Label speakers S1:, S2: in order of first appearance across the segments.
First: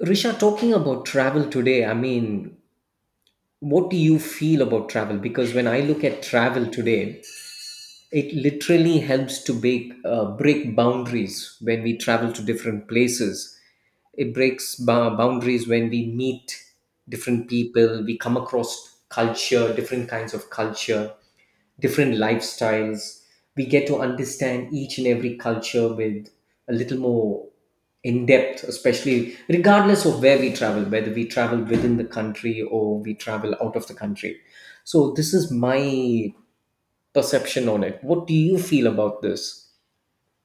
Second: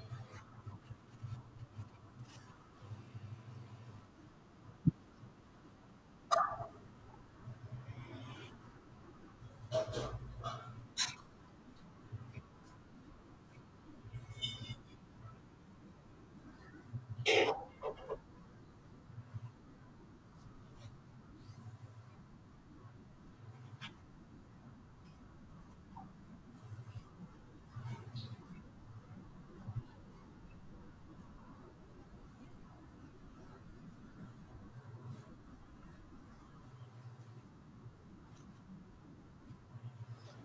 S1: Risha, talking about travel today, I mean, what do you feel about travel? Because when I look at travel today, it literally helps to break, break boundaries when we travel to different places. It breaks boundaries when we meet different people, we come across culture, different kinds of culture, different lifestyles. We get to understand each and every culture with a little more in depth, especially regardless of where we travel, whether we travel within the country or we travel out of the country. So, this is my perception on it. What do you feel about this?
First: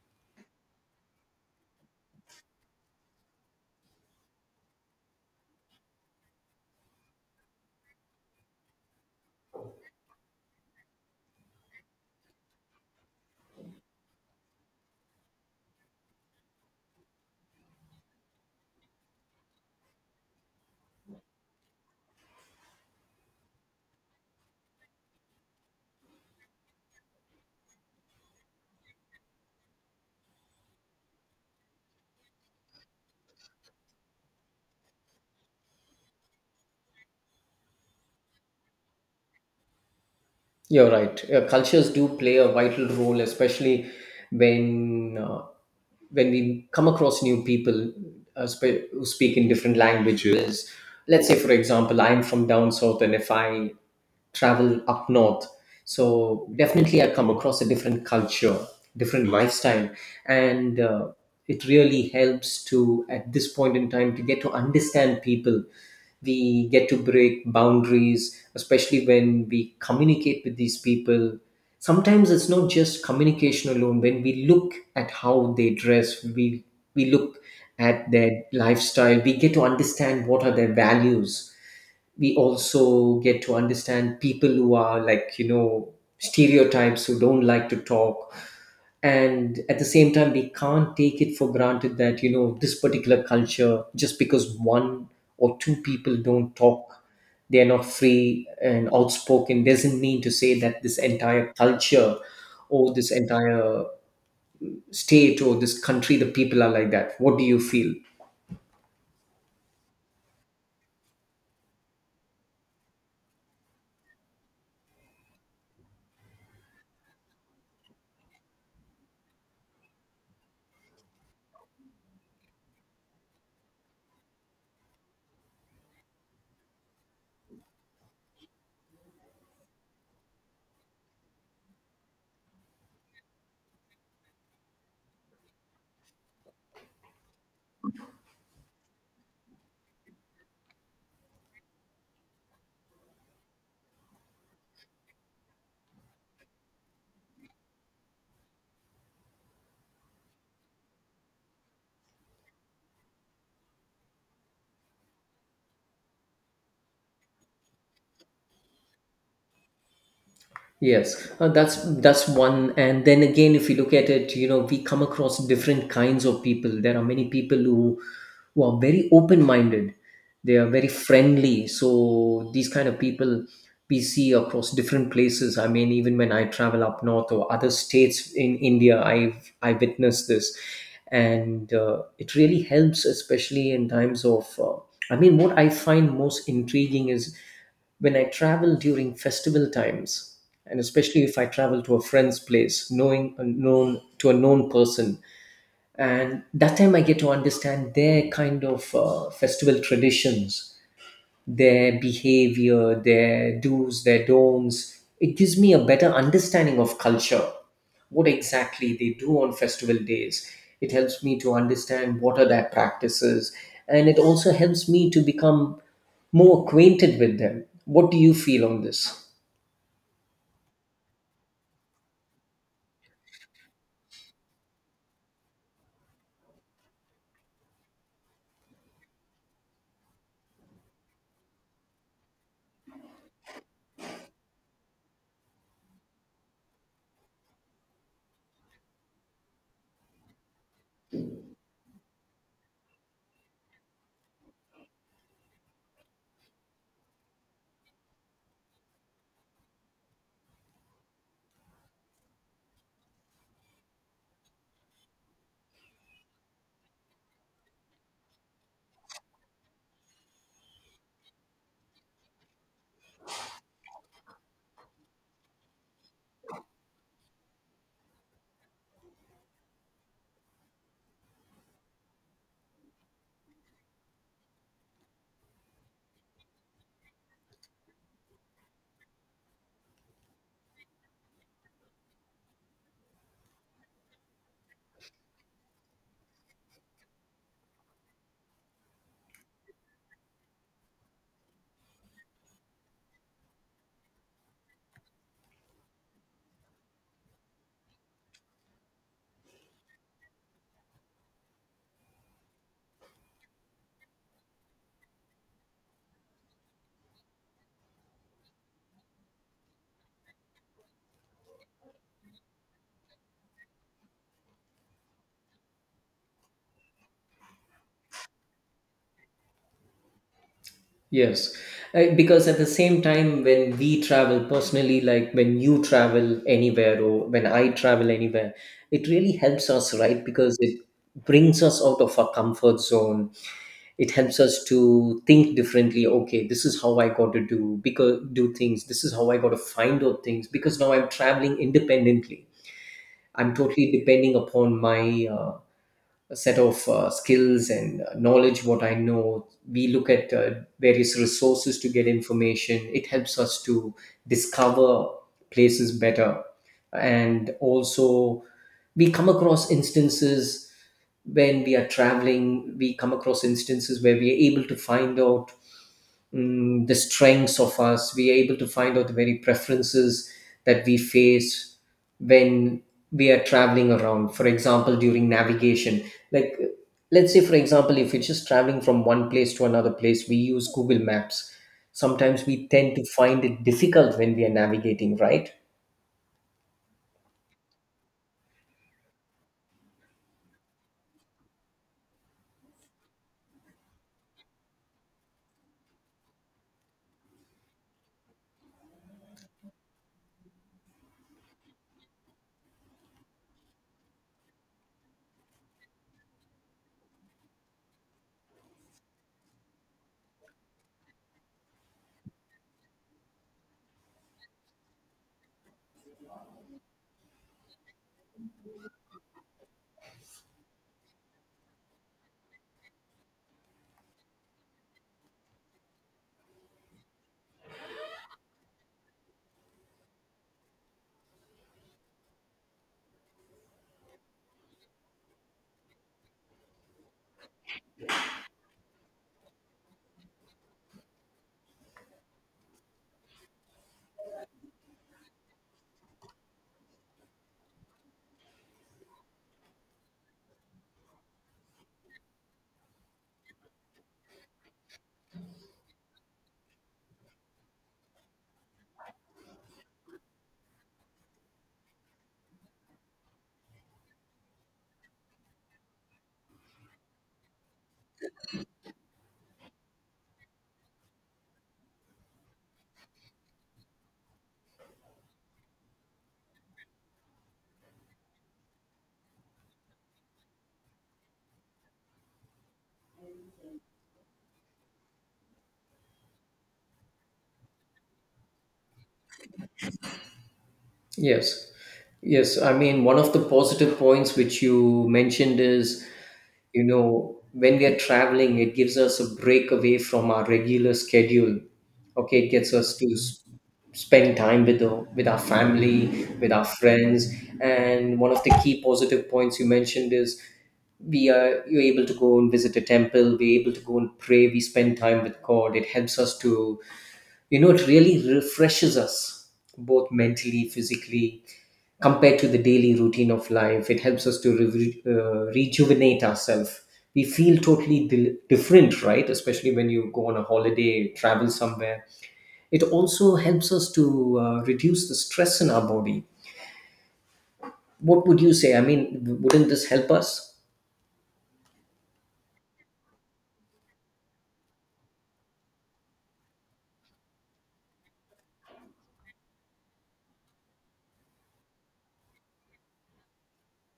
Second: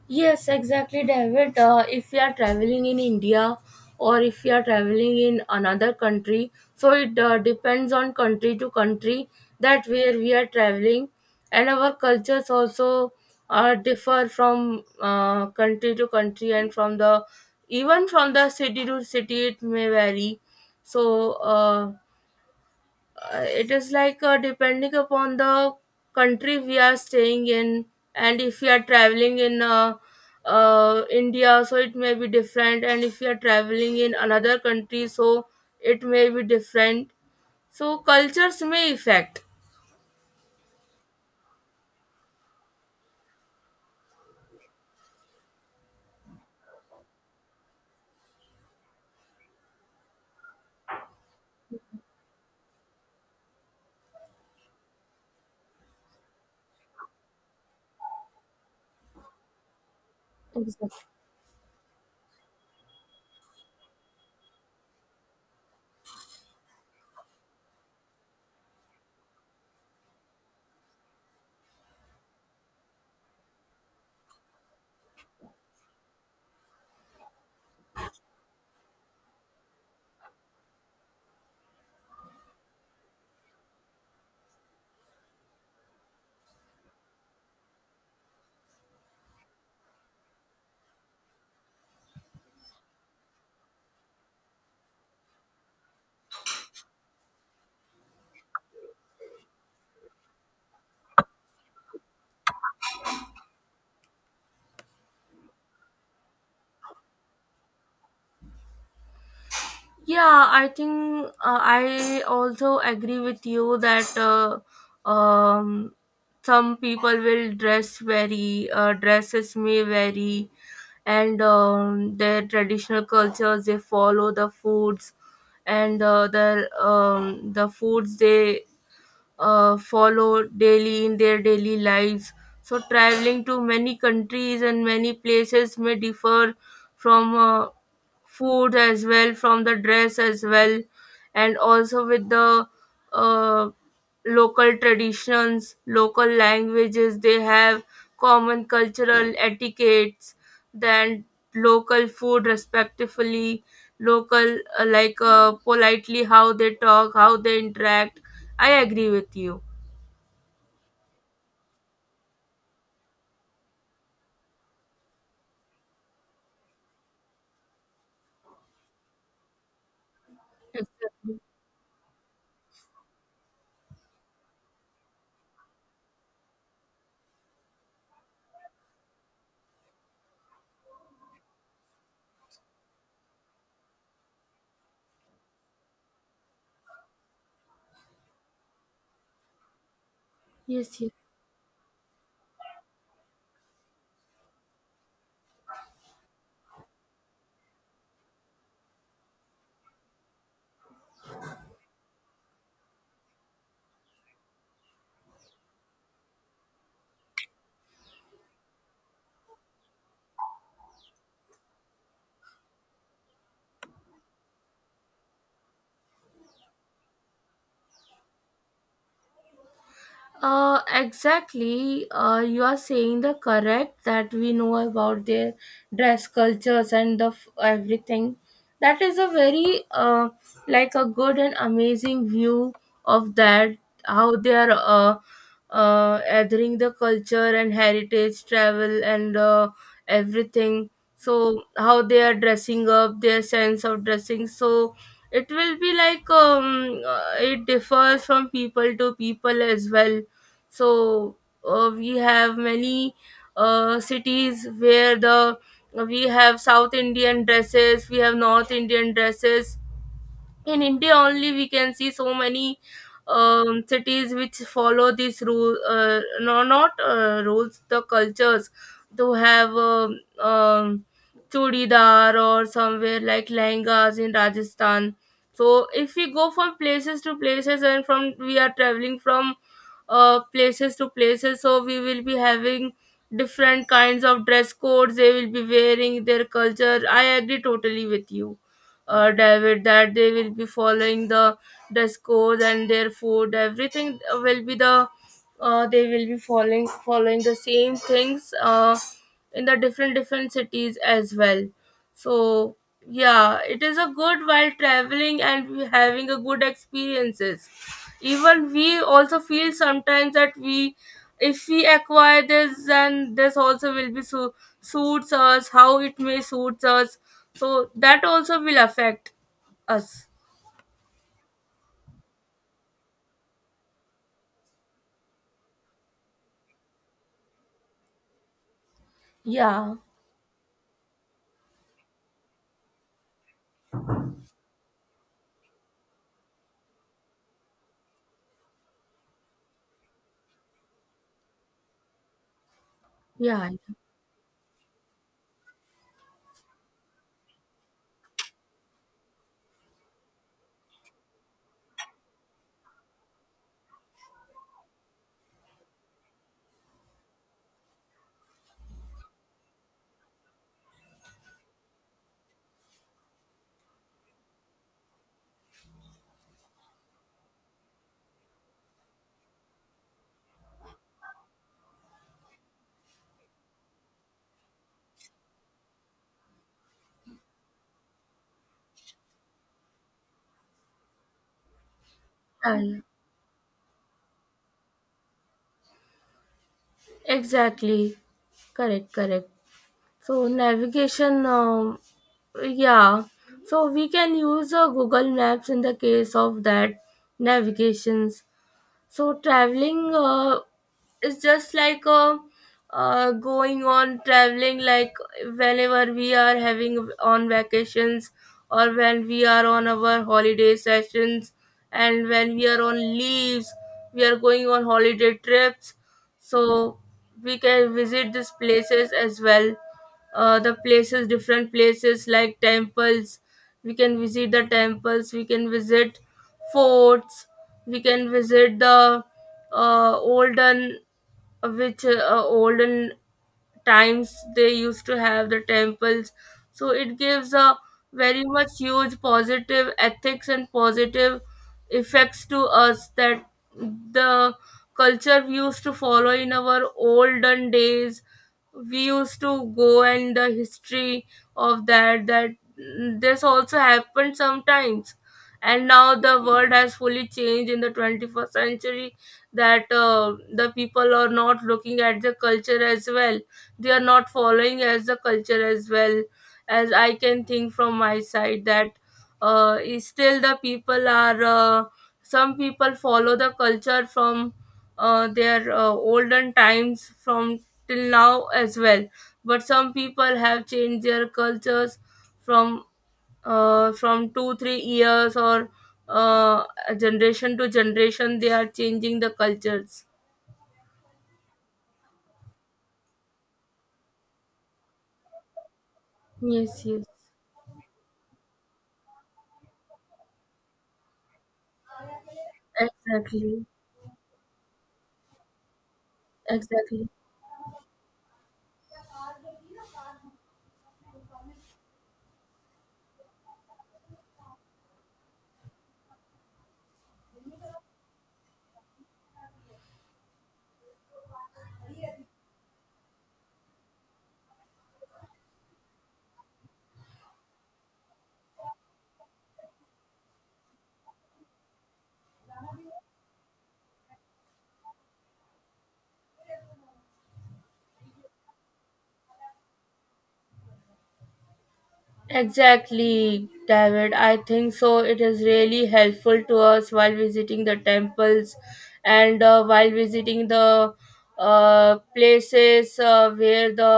S2: Yes, exactly, David. If you are traveling in India or if you are traveling in another country, so it depends on country to country that where we are traveling, and our cultures also differ from country to country, and from the even from the city to city it may vary. So it is like depending upon the country we are staying in, and if we are traveling in india, so it may be different, and if we are traveling in another country, so it may be different, so cultures may affect.
S1: You're right. Cultures do play a vital role, especially when uh, when we come across new people, who speak in different languages. Let's say, for example, I'm from down south, and if I travel up north, so definitely I come across a different culture, different lifestyle, and it really helps to at this point in time to get to understand people. We get to break boundaries, especially when we communicate with these people. Sometimes it's not just communication alone. When we look at how they dress, we look at their lifestyle, we get to understand what are their values. We also get to understand people who are, like, you know, stereotypes who don't like to talk. And at the same time, we can't take it for granted that, you know, this particular culture, just because one or two people don't talk, they're not free and outspoken, doesn't mean to say that this entire culture or this entire state or this country, the people are like that. What do you feel?
S2: Yeah, I think I also agree with you that some people will dress dresses may vary, and their traditional cultures, they follow the foods, and the foods they follow daily in their daily lives. So traveling to many countries and many places may differ from food as well, from the dress as well, and also with the uh, local traditions, local languages they have, common cultural etiquettes, then local food respectfully, local politely, how they talk, how they interact. I agree with you.
S1: Yes, that's one. And then again, if you look at it, you know, we come across different kinds of people. There are many people who are very open-minded. They are very
S2: Exactly.
S1: friendly. So these kind of people we see across different places. I mean, even when I travel up north or other states in India, I witnessed this, and it really helps, especially in times of. I mean, what I find most intriguing is when I travel during festival times, and
S2: Yes, yes.
S1: especially if I travel to a friend's place, knowing a known person, and that time I get to understand their kind of festival traditions, their behavior, their do's, their don'ts. It gives me a better understanding of culture, what exactly they do on festival days. It helps me to understand what are their practices, and it also helps me to become more acquainted with them. What do you feel on this?
S2: Exactly. You are saying the correct, that we know about their dress cultures and everything. That is a very like a good and amazing view of that, how they are adhering the culture and heritage, travel and everything. So how they are dressing up, their sense of dressing. So it will be like it differs from people to people as well. So we have many cities where the we have south indian dresses, we have north indian dresses. In India only we can see so many cities which follow these rule, no, not, rules, the cultures, to have um, chudidar, or somewhere like lehengas in Rajasthan. So if we go from places to places, and from we are traveling from places to places, so we will be having different kinds of dress codes, they will be wearing their culture. I agree totally with you, David, that they will be following the dress code and their food. Everything will be the they will be following the same things in the different different cities as well. So yeah, it is a good while traveling and having a good experiences. Even we also feel sometimes that we if we acquire this, then this also will be so suits us, how it may suits us, so that also will affect us.
S1: Yes. Because at the same time, when we travel personally, like when you travel anywhere or when I travel anywhere, it really helps us,
S2: Yeah,
S1: right? Because it brings us out of our comfort zone. It helps us to think differently. Okay, this is how I got to do, because do things. This is how I got to find out things because now I'm traveling independently. I'm
S2: yeah.
S1: totally depending upon my uh, a set of skills and knowledge what I know. We look at various resources to get information. It helps us to discover places better, and also we come across instances when we are traveling. We come across instances where we are able to find out, the strengths of us. We are able to find out the very preferences that we face when we are traveling around. For example, during navigation, like uh, let's say, for example, if we're just traveling from one place to another place, we use Google Maps. Sometimes we tend
S2: And
S1: to find it difficult when we are navigating, right?
S2: exactly. Correct, correct. So navigation, yeah, so we can use Google Maps in the case of that navigations. So traveling is just like going on traveling, like whenever we are having on vacations, or when we are on our holiday sessions, and when we are on leaves, we are going on holiday trips. So we can visit these places as well. The places, different places, like temples. We can visit the temples. We can visit forts. We can visit the uh, olden olden times they used to have the temples. So it gives a very much huge positive ethics and positive effects to us, that the culture we used to follow in our olden days, we used to go, and the history of that, this also happened sometimes. And now the world has fully changed in the 21st century, that the people are not looking at the culture as well, they are not following as the culture as well. As I can think from my side, that is still the people are some people follow the culture from their olden times from till now as well. But some people have changed their cultures from from 2 3 years, or uh, generation to generation, they are changing the cultures.
S1: Yes. Yes, I mean, one of the positive points which you mentioned is, you
S2: Yes, yes.
S1: know, when we are traveling, it gives us a break away from our regular schedule. Okay, it gets us to
S2: Exactly,
S1: spend time with the, with our family, with our
S2: exactly.
S1: friends, and one of the key positive points you mentioned is we are you're able to go and visit a temple, we're able to go and pray, we spend time with God. It helps us to, you know, it really refreshes us both mentally, physically, compared to the daily routine of life. It helps us to rejuvenate ourselves. We feel totally different, right? Especially when you go on a holiday, travel somewhere. It also helps us to reduce the stress in our body. What would you say? I mean, wouldn't this help us?
S2: Exactly, David. I think so. It is really helpful to us while visiting the temples, and while visiting the places where the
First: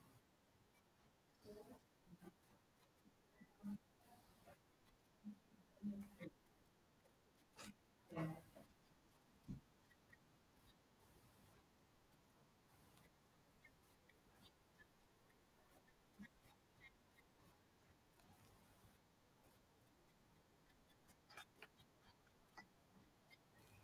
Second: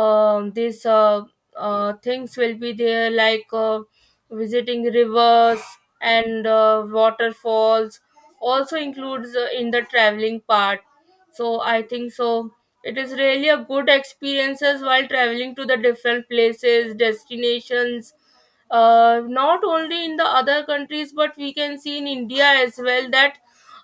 S2: these things will be there, like visiting rivers and waterfalls. Also includes in the traveling part. So I think so, it is really a good experiences while traveling to the different places, destinations. Not only in the other countries, but we can see in India as well, that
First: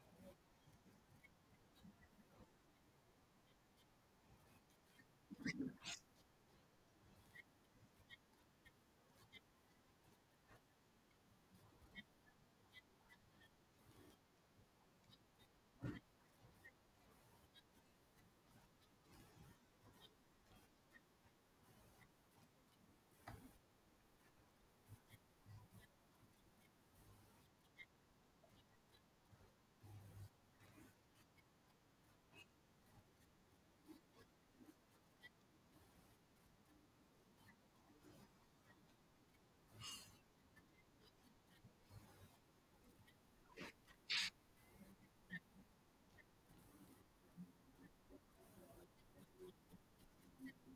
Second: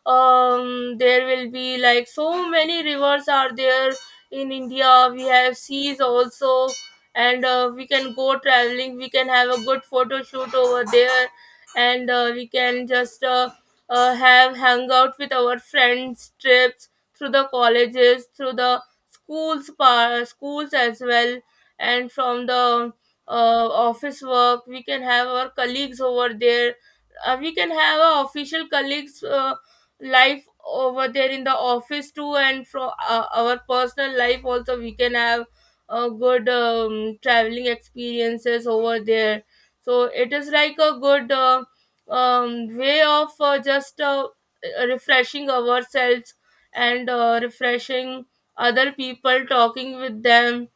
S2: there will be like so many rivers are there in India. We have seas also, and we can go traveling. We can have a good photo shoot over there, and we can just have hang out with our friends, trips through the colleges, through the schools as well, and from the office work, we can have our colleagues over there, we can have our official colleagues life over there in the office too, and from our personal life also we can have a good traveling experiences over there. So it is like a good way of just refreshing ourselves and refreshing other people talking with them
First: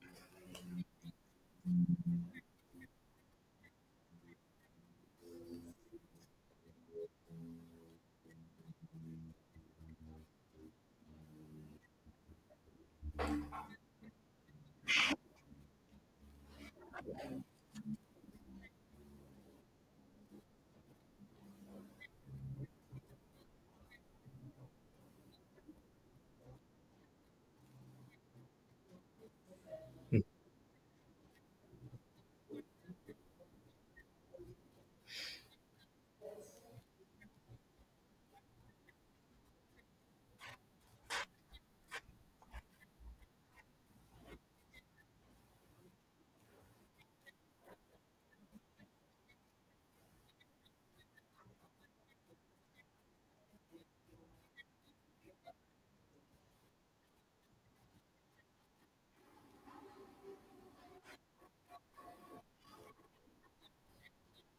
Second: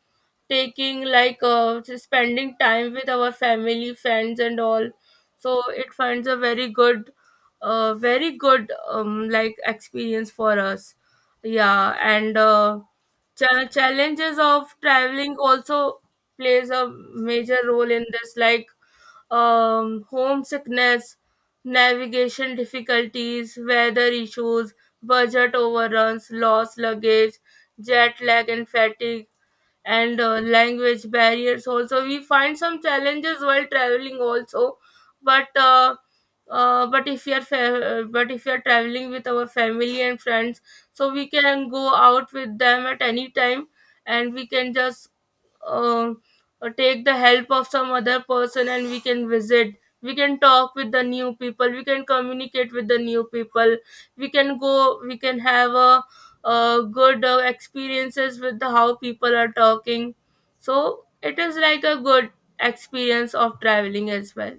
S2: taking like just spending time with our family friends and all so it finds a very good very good like experience for us. Yeah. And challenges of traveling also plays a major role in this, like homesickness, navigation difficulties, weather issues, budget overruns, lost luggage, jet lag and fatigue, and language barriers. Also, we find some challenges while traveling. Also, but uh, but if you're traveling with our family and friends, so we can go out with them at any time, and we can just uh, take the help of some other person, and we can talk with the new people, we can communicate with the new people, we can have a good experiences with the how people are talking. So it is like a good experience of traveling as well.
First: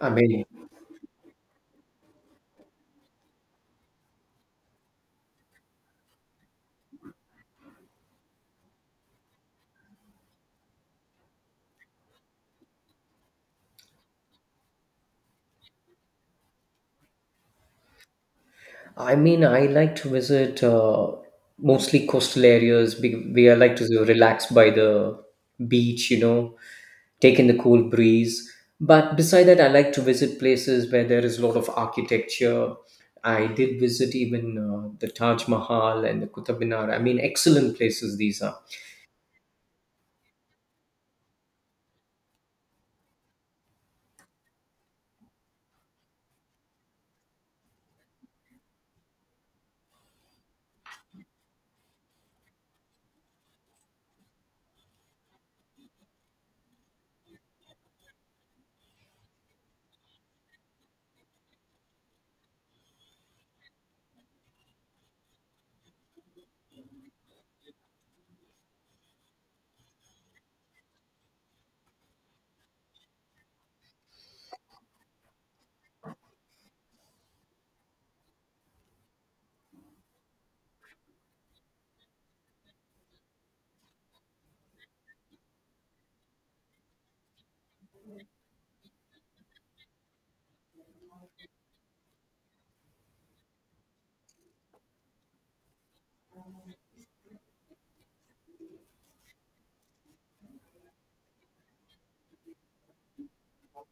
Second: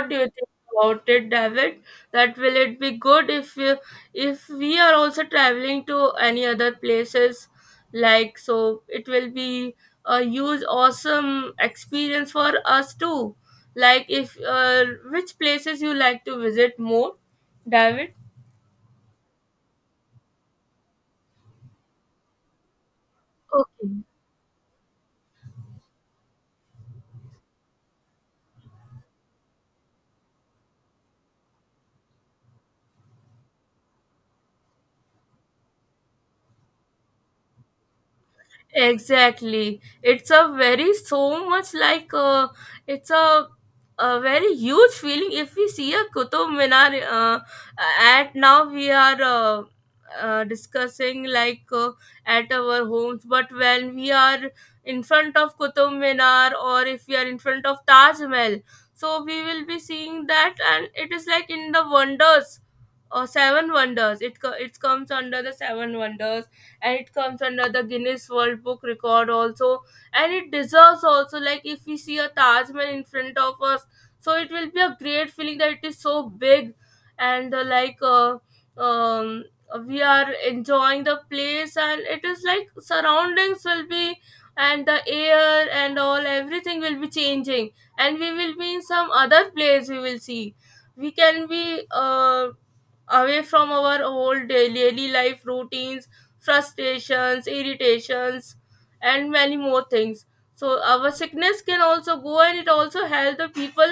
S1: I
S2: do you
S1: mean,
S2: think about it, David? That, will it be good if if we are also traveling to any other places, like, so it will be a huge awesome experience for us too. Like, if which places you like to visit more, David?
S1: I like to visit mostly coastal areas. Be- We I like to
S2: Okay.
S1: relax by the beach, you know, take in the cool breeze. But beside that, I like to visit places where there is a lot of architecture. I did visit even the Taj Mahal and the Qutub Minar. I mean, excellent places these are.
S2: Exactly. It's a very huge feeling if we see a Qutub Minar. At now we are discussing like at our homes, but when we are in front of Qutub Minar, or if we are in front of Taj Mahal, so we will be seeing that, and it is like in the wonders, seven wonders, it comes under the seven wonders, and it comes under the Guinness World Book Record also. And it deserves also, like if we see a Taj Mahal in front of us, so it will be a great feeling that it is so big. And um we are enjoying the place, and it is like surroundings will be, and the air and all, everything will be changing, and we will be in some other place, we will see we can be uh, away from our old daily life routines, frustrations, irritations, and many more things. So our sickness can also go, and it also helps the people,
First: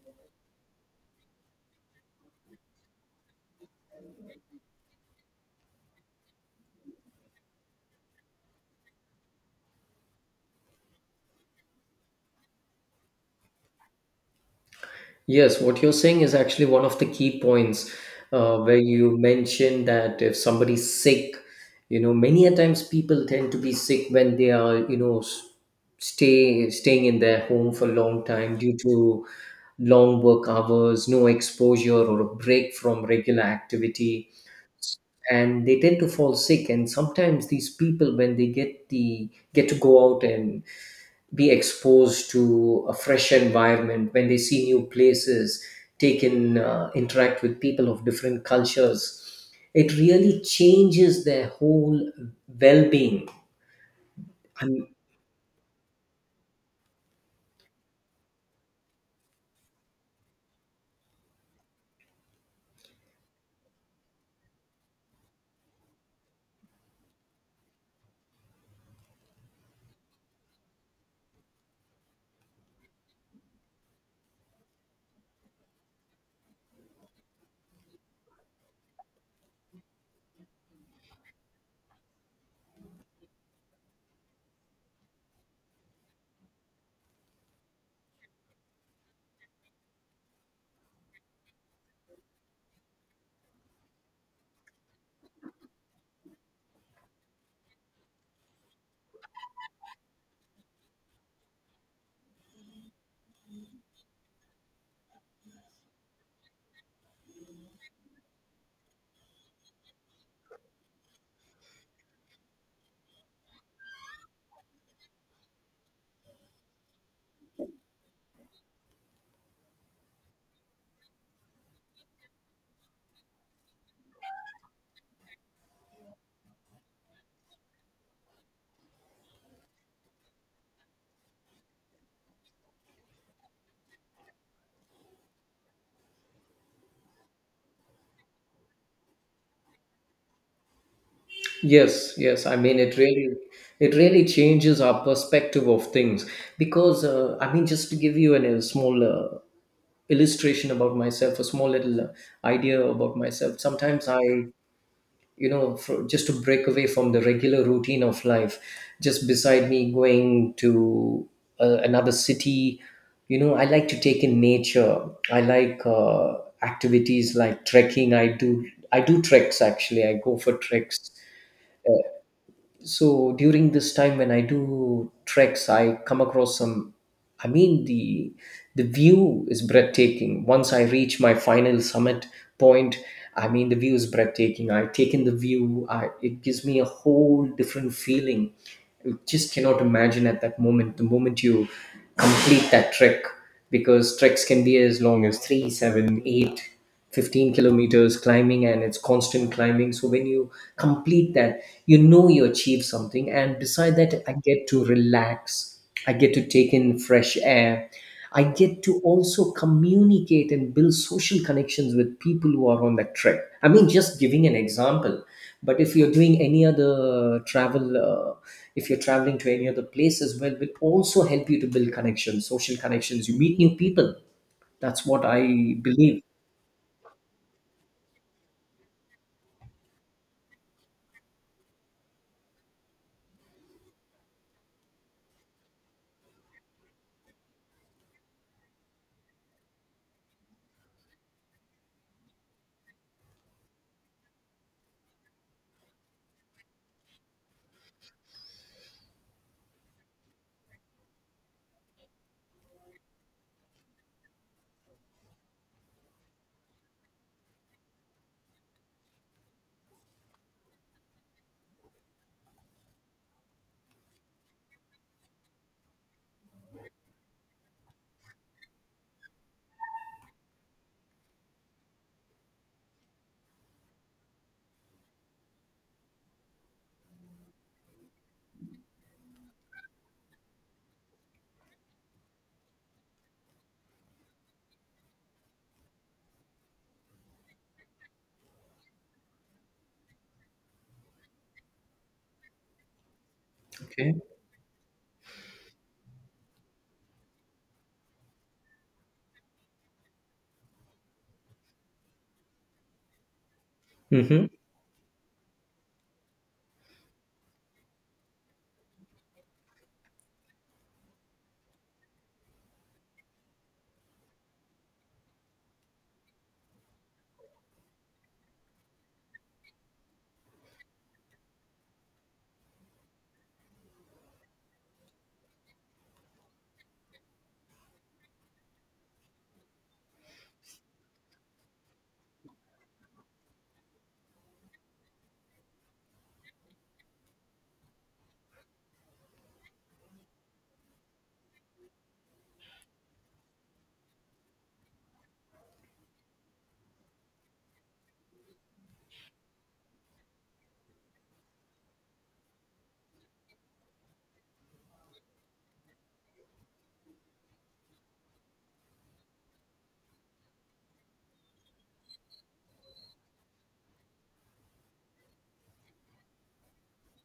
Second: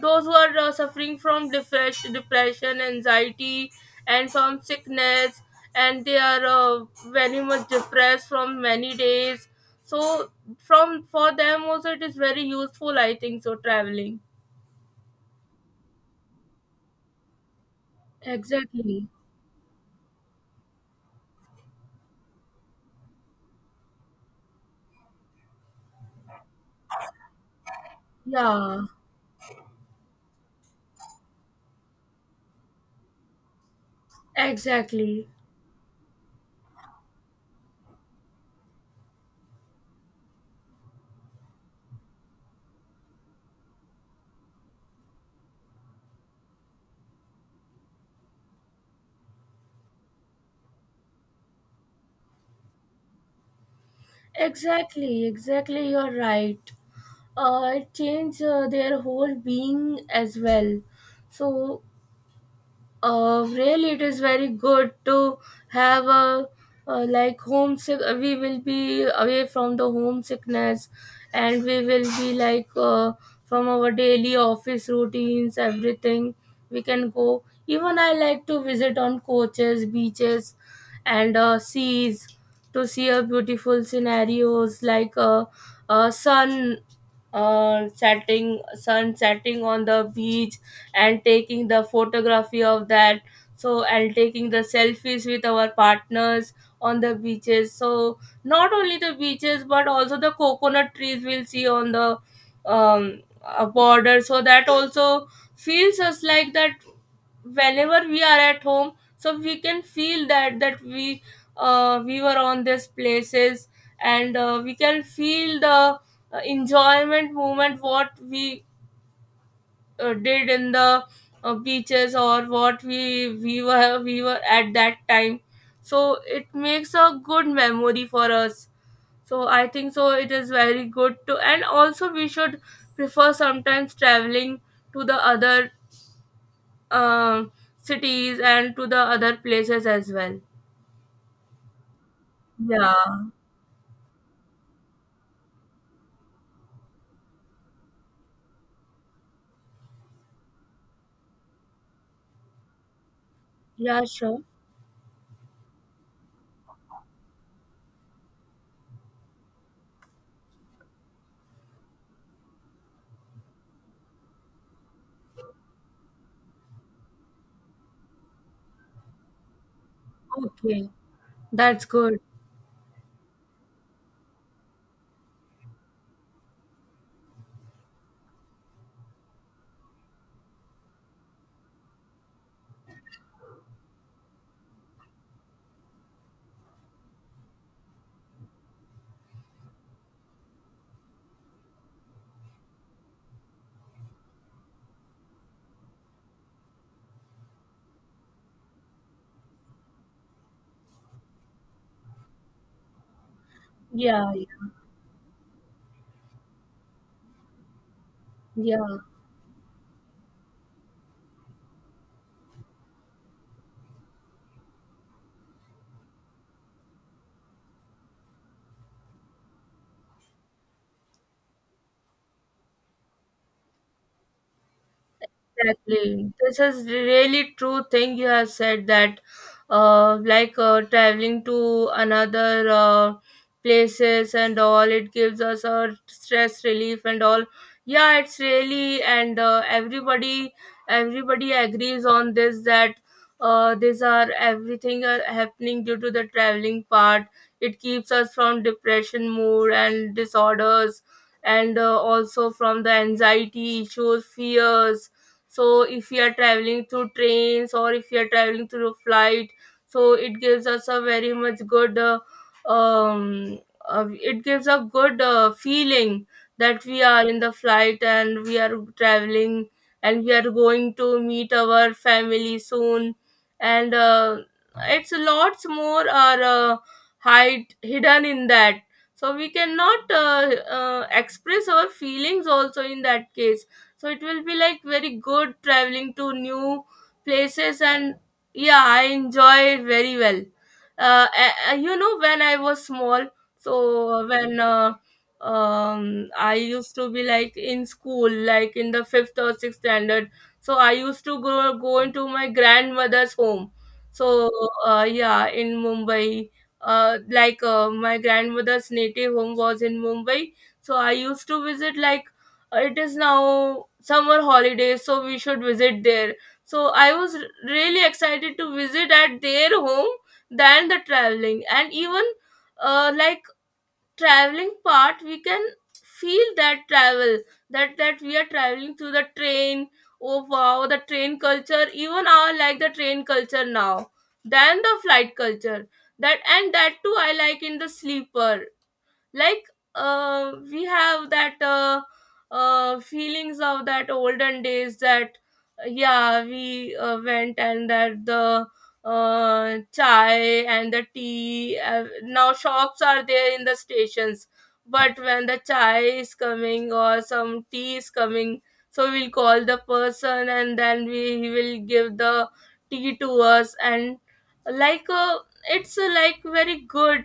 S2: those who are suffering from depression, anxiety, and from sickness, and they are very much depressed from many days. So from for them also it is very useful, I think so, traveling.
S1: Yes, what you're saying is actually one of the key points where
S2: Exactly.
S1: you mentioned that if somebody's sick, you know, many a times people tend to be sick when they are, you know, staying in their home for a long time due
S2: Yeah.
S1: to long work hours, no exposure or a break from regular activity,
S2: Exactly.
S1: and they tend to fall sick. And sometimes these people, when they get to go out and be exposed to a fresh environment, when they see new places, take in interact with people of different cultures, it really changes their whole well-being. And
S2: Exactly, exactly, you're right. It changed their whole being as well. So really it is very good to have a like homesick, we will be away from the homesickness, and we will be like from our daily office routines, everything, we can go. Even I like to visit on coaches, beaches, and seas, to see a beautiful scenarios, like sun, setting sun setting on the beach, and taking the photography of that. So, and taking the selfies with our partners on the beaches. So not only the beaches, but also the coconut trees we'll see on the border, so that also feels us like that, whenever we are at home, so we can feel that we were on these places. And we can feel the enjoyment moment what we did in the beaches, or what we were at that time, so it makes a good memory for us. So I think so it is very good to, and also we should prefer sometimes traveling to the other um, cities, and to the other places as well.
S1: yes, yes, I mean
S2: Yeah.
S1: it really, it really changes our perspective of things because I mean, just to give you a small illustration about myself, a small little idea about myself.
S2: Yeah,
S1: Sometimes I,
S2: sure.
S1: you know, just to break away from the regular routine of life, just beside me going to another city, you know, I like to take in nature. I like activities like trekking. I do treks actually. I go for
S2: Okay.
S1: treks.
S2: That's good.
S1: So during this time when I do treks, I come across some, I mean the view is breathtaking once I reach my final summit point. I mean the view is breathtaking. I take in the view. It gives me a whole different feeling. You just cannot imagine at that moment, the moment you complete that trek, because treks can be as long as 3, 7, 8 15 kilometers climbing, and it's constant climbing. So when you complete that, you know, you achieve something, and beside that,
S2: Yeah,
S1: I get
S2: yeah.
S1: to relax. I get to take in fresh air. I get
S2: Yeah.
S1: to also communicate and build social connections with people who are on that trip. I mean, just giving an example. But if you're doing any other travel, if you're traveling to any other place as well, will also help you to build connections, social connections, you meet new people. That's what I believe.
S2: Exactly. This is really true thing you have said that traveling to another places and all it gives us a stress relief and all. Yeah, it's really and everybody agrees on this that these are everything are happening due to the traveling part. It keeps us from depression mood and disorders and also from the anxiety issues, fears, so if we are traveling through trains or if we are traveling through flight, so it gives us a very much good um it gives a good feeling that we are in the flight and we are traveling and we are going to meet our family soon, and it's lots more are hide hidden in that, so we cannot express our feelings also in that case. So it will be like very good traveling to new places and yeah, I enjoy very well. You know when I was small,
S1: Okay.
S2: so when I used to be like in school like in the fifth or sixth standard, so I used to go into my grandmother's home.
S1: Mm-hmm.
S2: So yeah, in Mumbai. My grandmother's native home was in Mumbai, so I used to visit like it is now summer holidays, so we should visit there. So I was really excited to visit at their home than the traveling. And even uh, like traveling part, we can feel that travel, that we are traveling through the train. Oh wow, the train culture, even I like the train culture now than the flight culture. That and that too I like in the sleeper. Like we have that feelings of that olden days, that yeah, we went and that the chai and the tea now shops are there in the stations. But when the chai is coming or some tea is coming, so we'll call the person and then we he will give the tea to us. And like it's like very good.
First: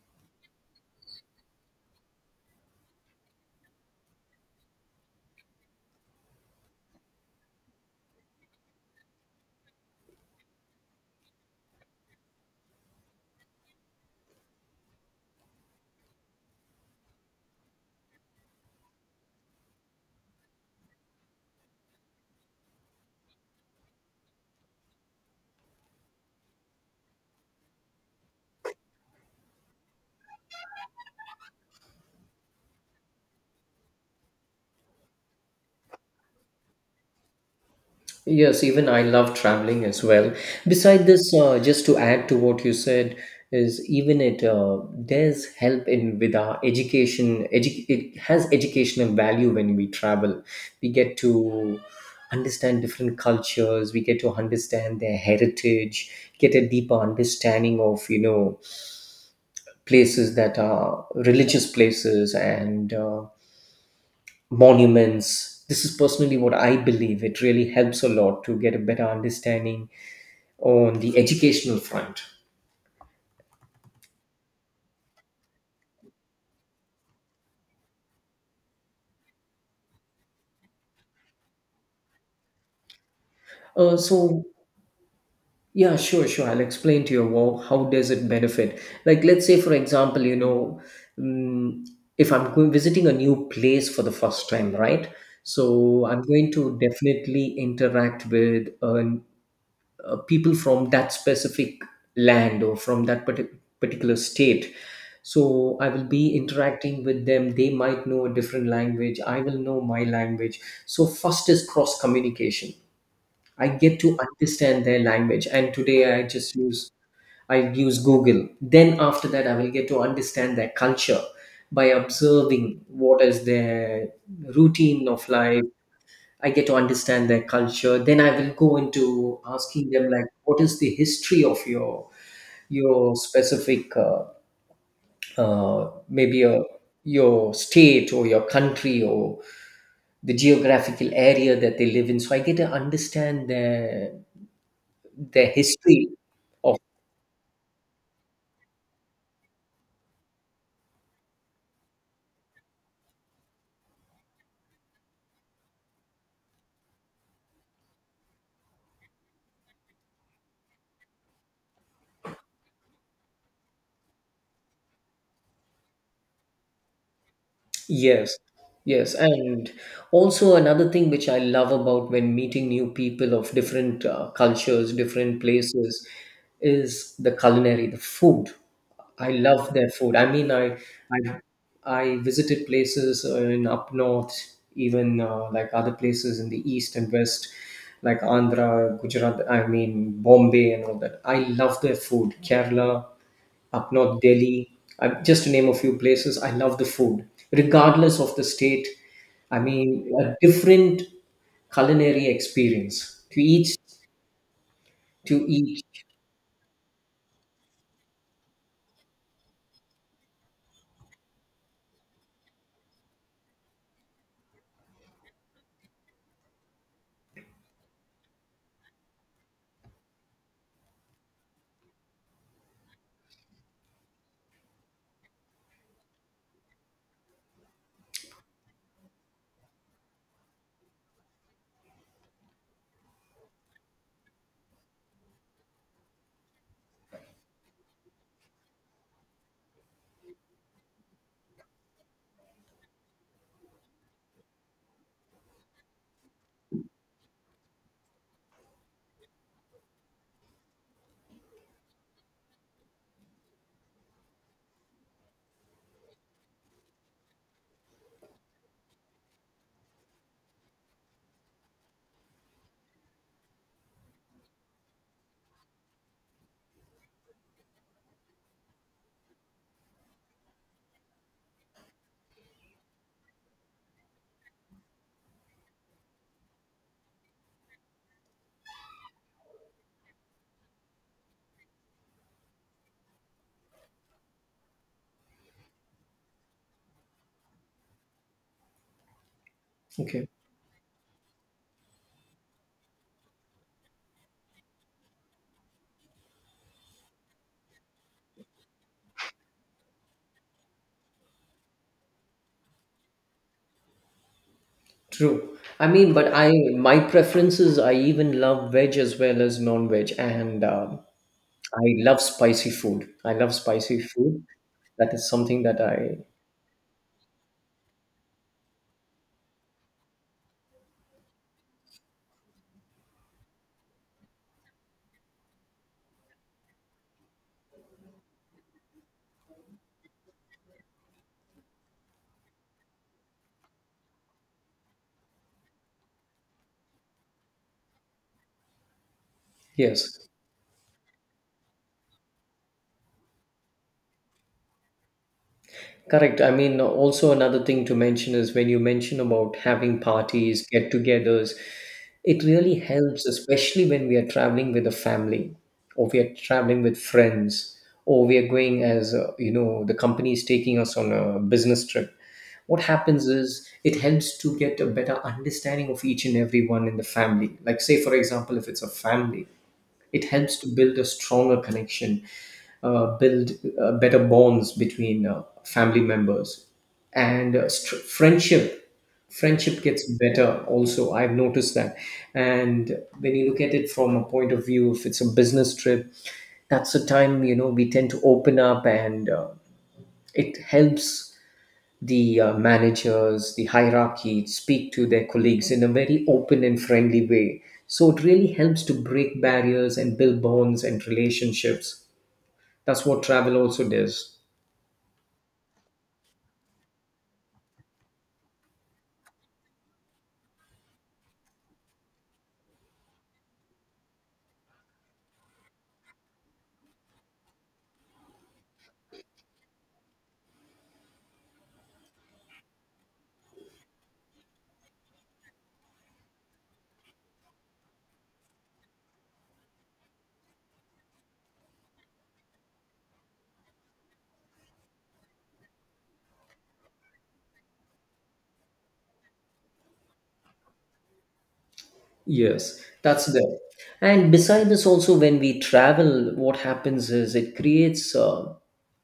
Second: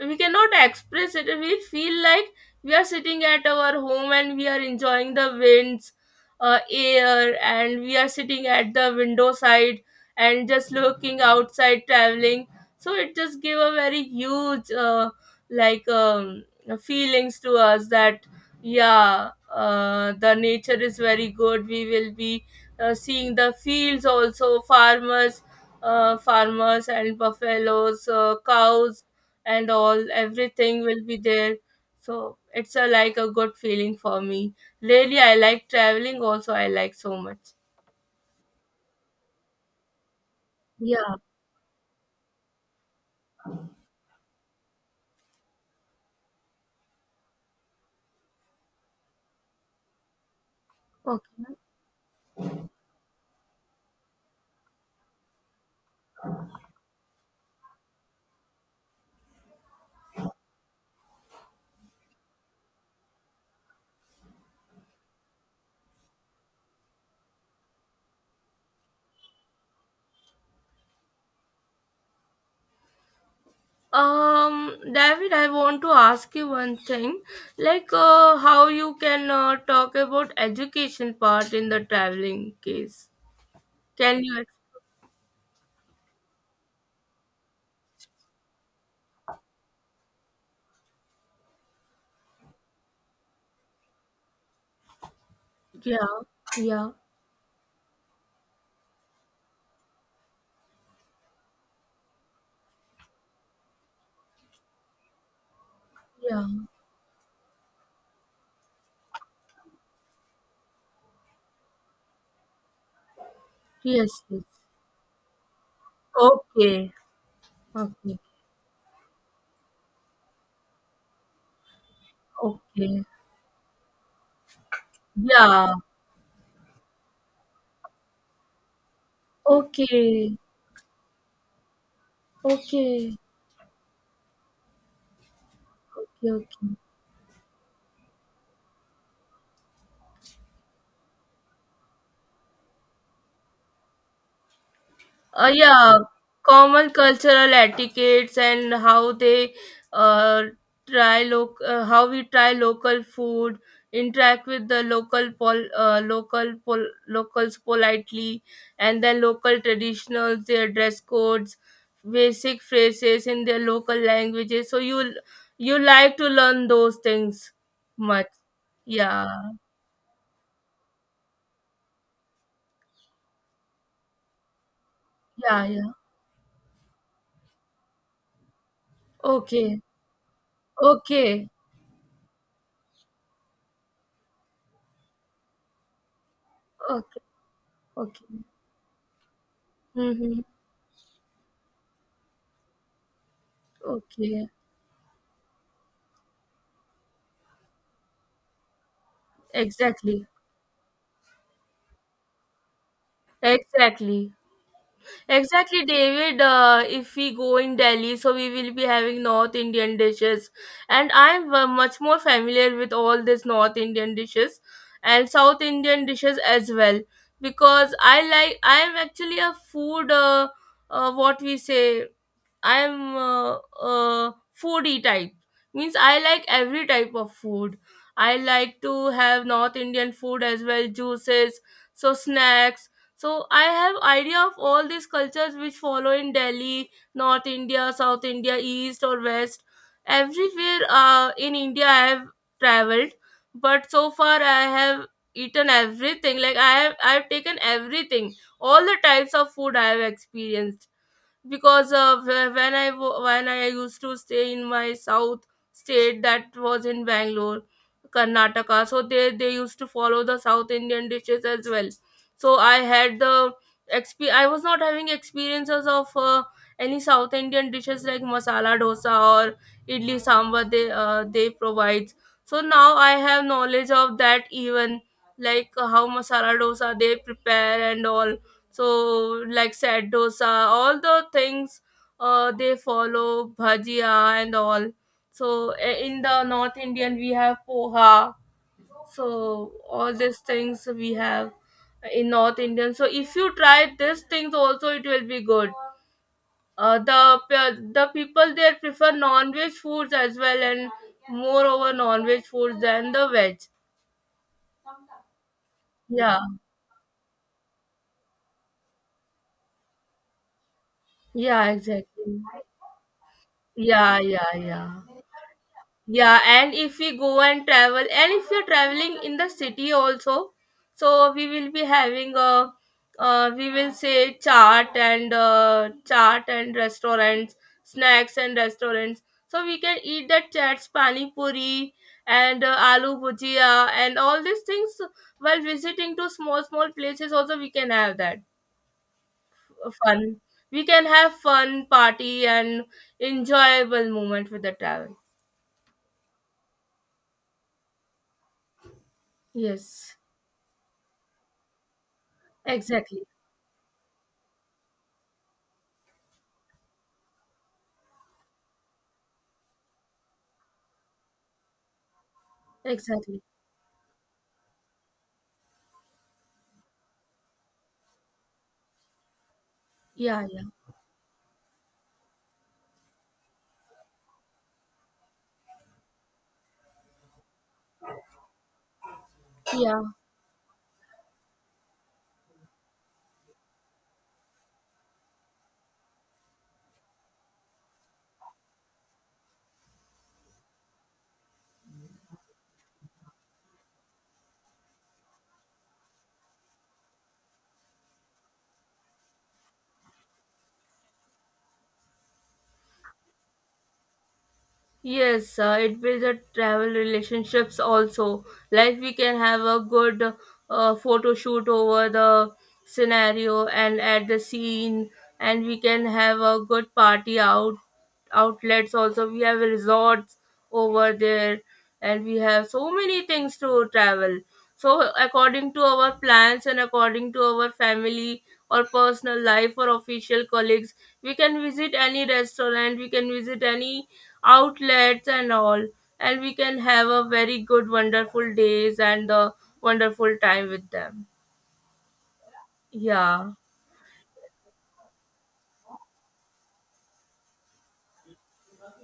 S2: We cannot express it. We feel like we are sitting at our home and we are enjoying the winds, air, and we are sitting at the window side and just looking outside traveling. So it just gave a very huge like um, feelings to us, that yeah, the nature is very good. We will be seeing the fields also, farmers, farmers and buffaloes, cows, and all everything will be there. So it's a like a good feeling for me. Really, I like traveling also, I like so much.
S1: Yes, even I love traveling as well. Beside
S2: Yeah.
S1: this, just to add to what you said, is even it does help in with our education. It has educational value when we travel. We get
S2: Okay.
S1: to understand different cultures. We get to understand their heritage. Get a deeper understanding of, you know, places that are religious places and. Monuments. This is personally what I believe. It really helps a lot to get a better understanding on the educational front.
S2: David, I want to ask you one thing, like how you can talk about education part in the traveling case.
S1: Uh,
S2: Can you
S1: so yeah, sure, sure. I'll explain to you how does it benefit. Like, let's say for example, you know, mm, if I'm going visiting a new place for the first time, right? So
S2: yeah,
S1: I'm going to
S2: yeah,
S1: definitely interact with a people from that specific land or from that particular state. So I will be
S2: yeah,
S1: interacting with them. They might know a different language, I will know my language. So first is cross communication. I get to
S2: yes, yes,
S1: understand their language, and today I just
S2: okay,
S1: use, I use
S2: okay,
S1: Google. Then after that, I will get to understand their culture by observing
S2: okay,
S1: what is their routine of life.
S2: yeah,
S1: I get to understand their culture. Then I will go into asking them, like,
S2: okay,
S1: what is the history of your
S2: okay,
S1: specific uh,
S2: okay,
S1: maybe a,
S2: okay.
S1: your state or your country or the geographical area that they live in. So I get to understand their
S2: Yeah,
S1: history.
S2: common cultural etiquettes and how they uh, try loc how we try local food, interact with the locals politely, and then local traditionals, their dress codes, basic phrases in their local languages. So you like to learn those things much.
S1: Yes, yes.
S2: Yeah,
S1: And also, another thing which I love about when meeting new people of different cultures, different
S2: yeah, yeah.
S1: places, is the culinary, the food. I love
S2: Okay,
S1: their food. I mean, I,
S2: okay,
S1: I visited places in up north, even like other places in the east and
S2: okay,
S1: west, like
S2: okay.
S1: Andhra, Gujarat, I mean,
S2: Mm-hmm.
S1: Bombay, and all that. I love their food. Kerala, up north
S2: Okay.
S1: Delhi, just to name a few places. I love the food, regardless of the state. I mean,
S2: Exactly.
S1: a different culinary experience to each,
S2: Exactly.
S1: to each.
S2: Exactly, David. If we go in Delhi, so we will be having North Indian dishes, and I'm much more familiar with all these North Indian dishes and South Indian dishes as well, because I like. I am actually a food. What we say, I am foodie type. Means I like every type of food. I like to have North Indian food as well, juices, so snacks. So I have idea of all these cultures which follow in Delhi, North India, South India, East or West. Everywhere in India I have traveled, but so far I have eaten everything. Like I have taken everything. All the types of food I have experienced, because when I used to stay in my south state, that was in Bangalore, Karnataka. So they used to follow the South Indian dishes as well. So I had the I was not having experiences of any South Indian dishes like masala dosa or idli sambar they provide. So now I have knowledge of that even, like how masala dosa they prepare and all. So like said dosa, all the things they follow bhajia and all. So in the North Indian we have poha. So all
S1: Okay,
S2: these things we have in North Indian. So if you try these things also, it will be good. The people there prefer non-veg foods as well, and moreover non-veg foods than the veg.
S1: true. I mean, but
S2: Yeah,
S1: I, my preferences. I even love veg as well as non-veg, and um,
S2: yeah,
S1: I love
S2: exactly.
S1: spicy food. I love spicy
S2: Yeah,
S1: food.
S2: yeah, yeah.
S1: That is something that I,
S2: Yeah, and if we go and travel, and if you're traveling in the city also, so we will be we will say chart and chart and restaurants, snacks and restaurants. So we can eat that chats, pani puri, and aloo bhujia, and all these things while visiting to small small places. Also, we can have that
S1: yes.
S2: fun. We can have fun party and enjoyable moment with the travel.
S1: Correct. I mean, also another thing to mention is when you mention about having
S2: Yes,
S1: parties, get togethers, it really helps,
S2: exactly.
S1: especially when we are traveling with a family or we are traveling with friends or we are going as, you know, the company is taking us on a business trip. What happens
S2: Exactly.
S1: is it helps to get a better understanding of each and everyone in the family. Like, say, for example, if it's a family, it
S2: Yeah,
S1: helps
S2: yeah.
S1: to build a stronger connection, build better bonds between family members, and friendship, friendship
S2: Yeah.
S1: gets better also, I've noticed that. And when you look at it from a point of view, if it's a business trip, that's the time, you know, we tend to open up, and it helps the managers, the hierarchy speak to their colleagues in a very open and friendly way. So it really helps to break barriers and build bonds and relationships. That's what travel also does.
S2: Yes, it builds a travel relationships also. Like we can have a good photo shoot over the scenario and at the scene, and we can have a good party, out outlets also. We have resorts over there, and we have so many things to travel. So according to our plans and according to our family or personal life or official colleagues, we can visit any restaurant. We can visit any outlets and all, and we can have a very good wonderful days and a wonderful time with them.
S1: Yes, that's
S2: Yeah.
S1: there. And beside this, also when we travel, what happens is it creates,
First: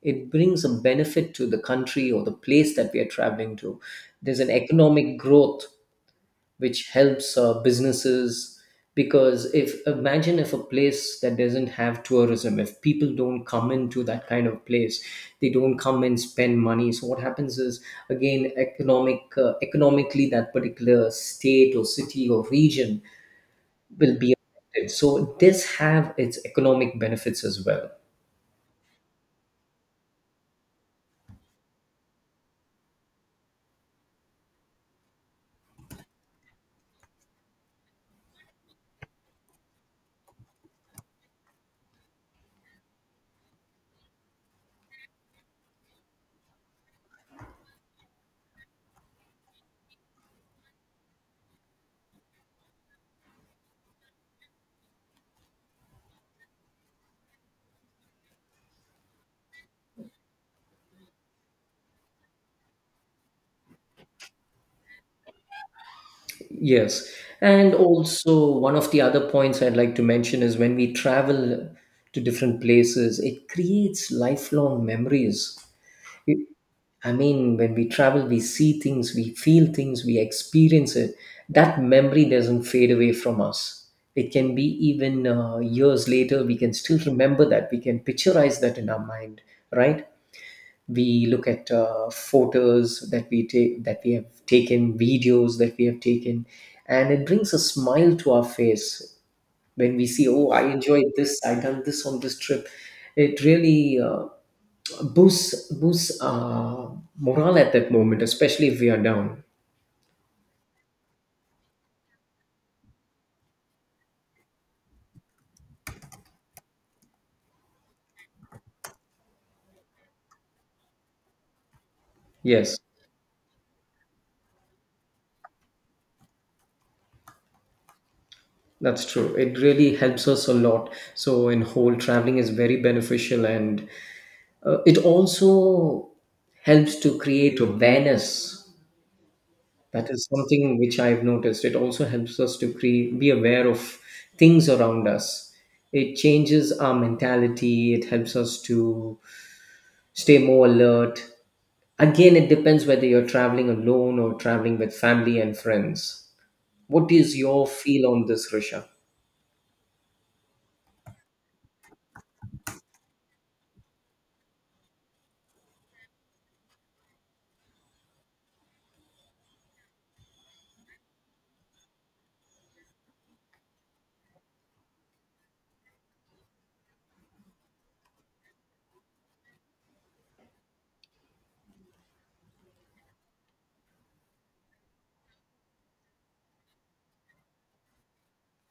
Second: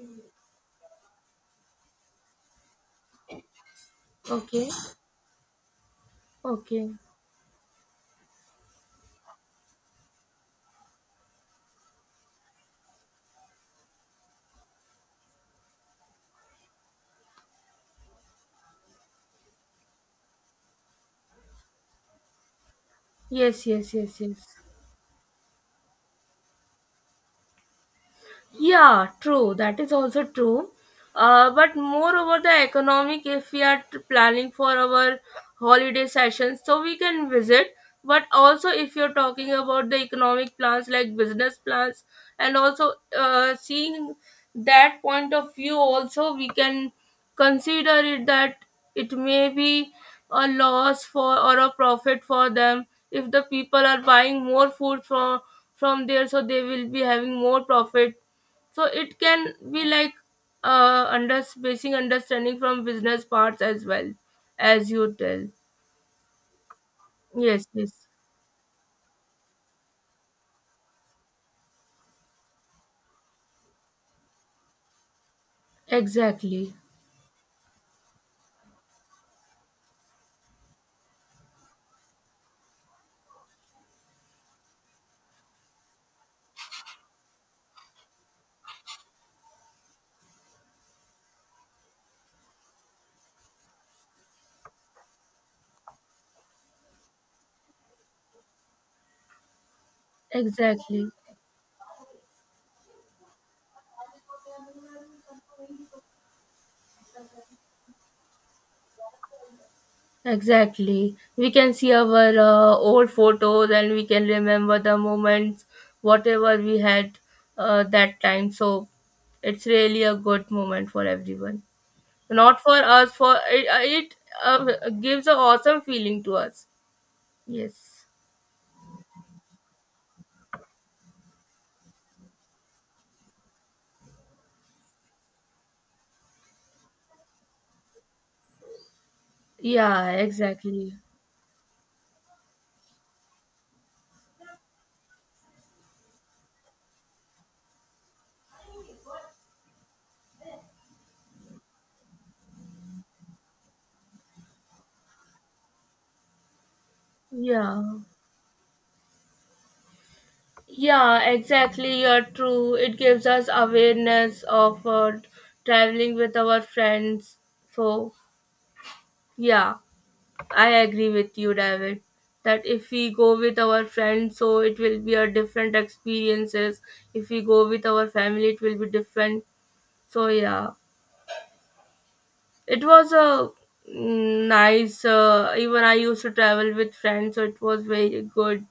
S1: it brings a benefit to the country or the place that we are traveling to. There's an
S2: Okay.
S1: economic growth which
S2: Okay.
S1: helps businesses. Because if, imagine if a place that doesn't have tourism, if people don't come into that kind of place, they don't come and spend money, so what happens is, again, economically that particular state or city or region
S2: Yes, yes, yes,
S1: will be
S2: yes.
S1: affected. So this have its economic benefits as well.
S2: Yeah, true, that is also true. But moreover, the economic, if we are planning for our holiday sessions, so we can visit. But also, if you're talking about the economic plans like business plans, and also seeing that point of view, also we can consider it that it may be a loss for or a profit for them. If the people are buying more food from there, so they will be having more profit. So it can be like under basic understanding from business parts as well, as you tell.
S1: Yes.
S2: Yes,
S1: And
S2: yes.
S1: also, one of the other points I'd like to mention is when we travel to different places, it creates lifelong memories. It-
S2: Exactly.
S1: I mean, when we travel, we see things, we feel things, we experience it. That memory doesn't fade away from us. It can be even years later, we can still remember that. We can picturize that in our mind, right? We look at photos that we take, that we have taken, videos that we have taken, and it brings a smile to our face when we see, oh, I enjoyed
S2: Exactly.
S1: this, I done this on this trip. It really boosts morale at that moment, especially if we are down.
S2: Exactly, we can see our old photos and we can remember the moments whatever we had that time. So it's really a good moment for everyone, not for
S1: Yes,
S2: us, it gives an awesome feeling to us. Yes.
S1: that's true, it really helps us a lot. So in whole, traveling is very beneficial, and it also helps to create awareness. That
S2: Yeah,
S1: is something
S2: exactly.
S1: which I've noticed. It also helps us to create, be aware of things around us. It changes our mentality. It helps us to stay more alert. Again, it depends whether you're traveling alone or traveling with family and friends. What is your
S2: Yeah.
S1: feel on this, Risha?
S2: Yeah, exactly. You're true. It gives us awareness of traveling with our friends. So, yeah, I agree with you, David. That if we go with our friends, so it will be a different experiences. If we go with our family, it will be different. So, yeah, it was a mm, nice. Even I used to travel with friends, so it was very good.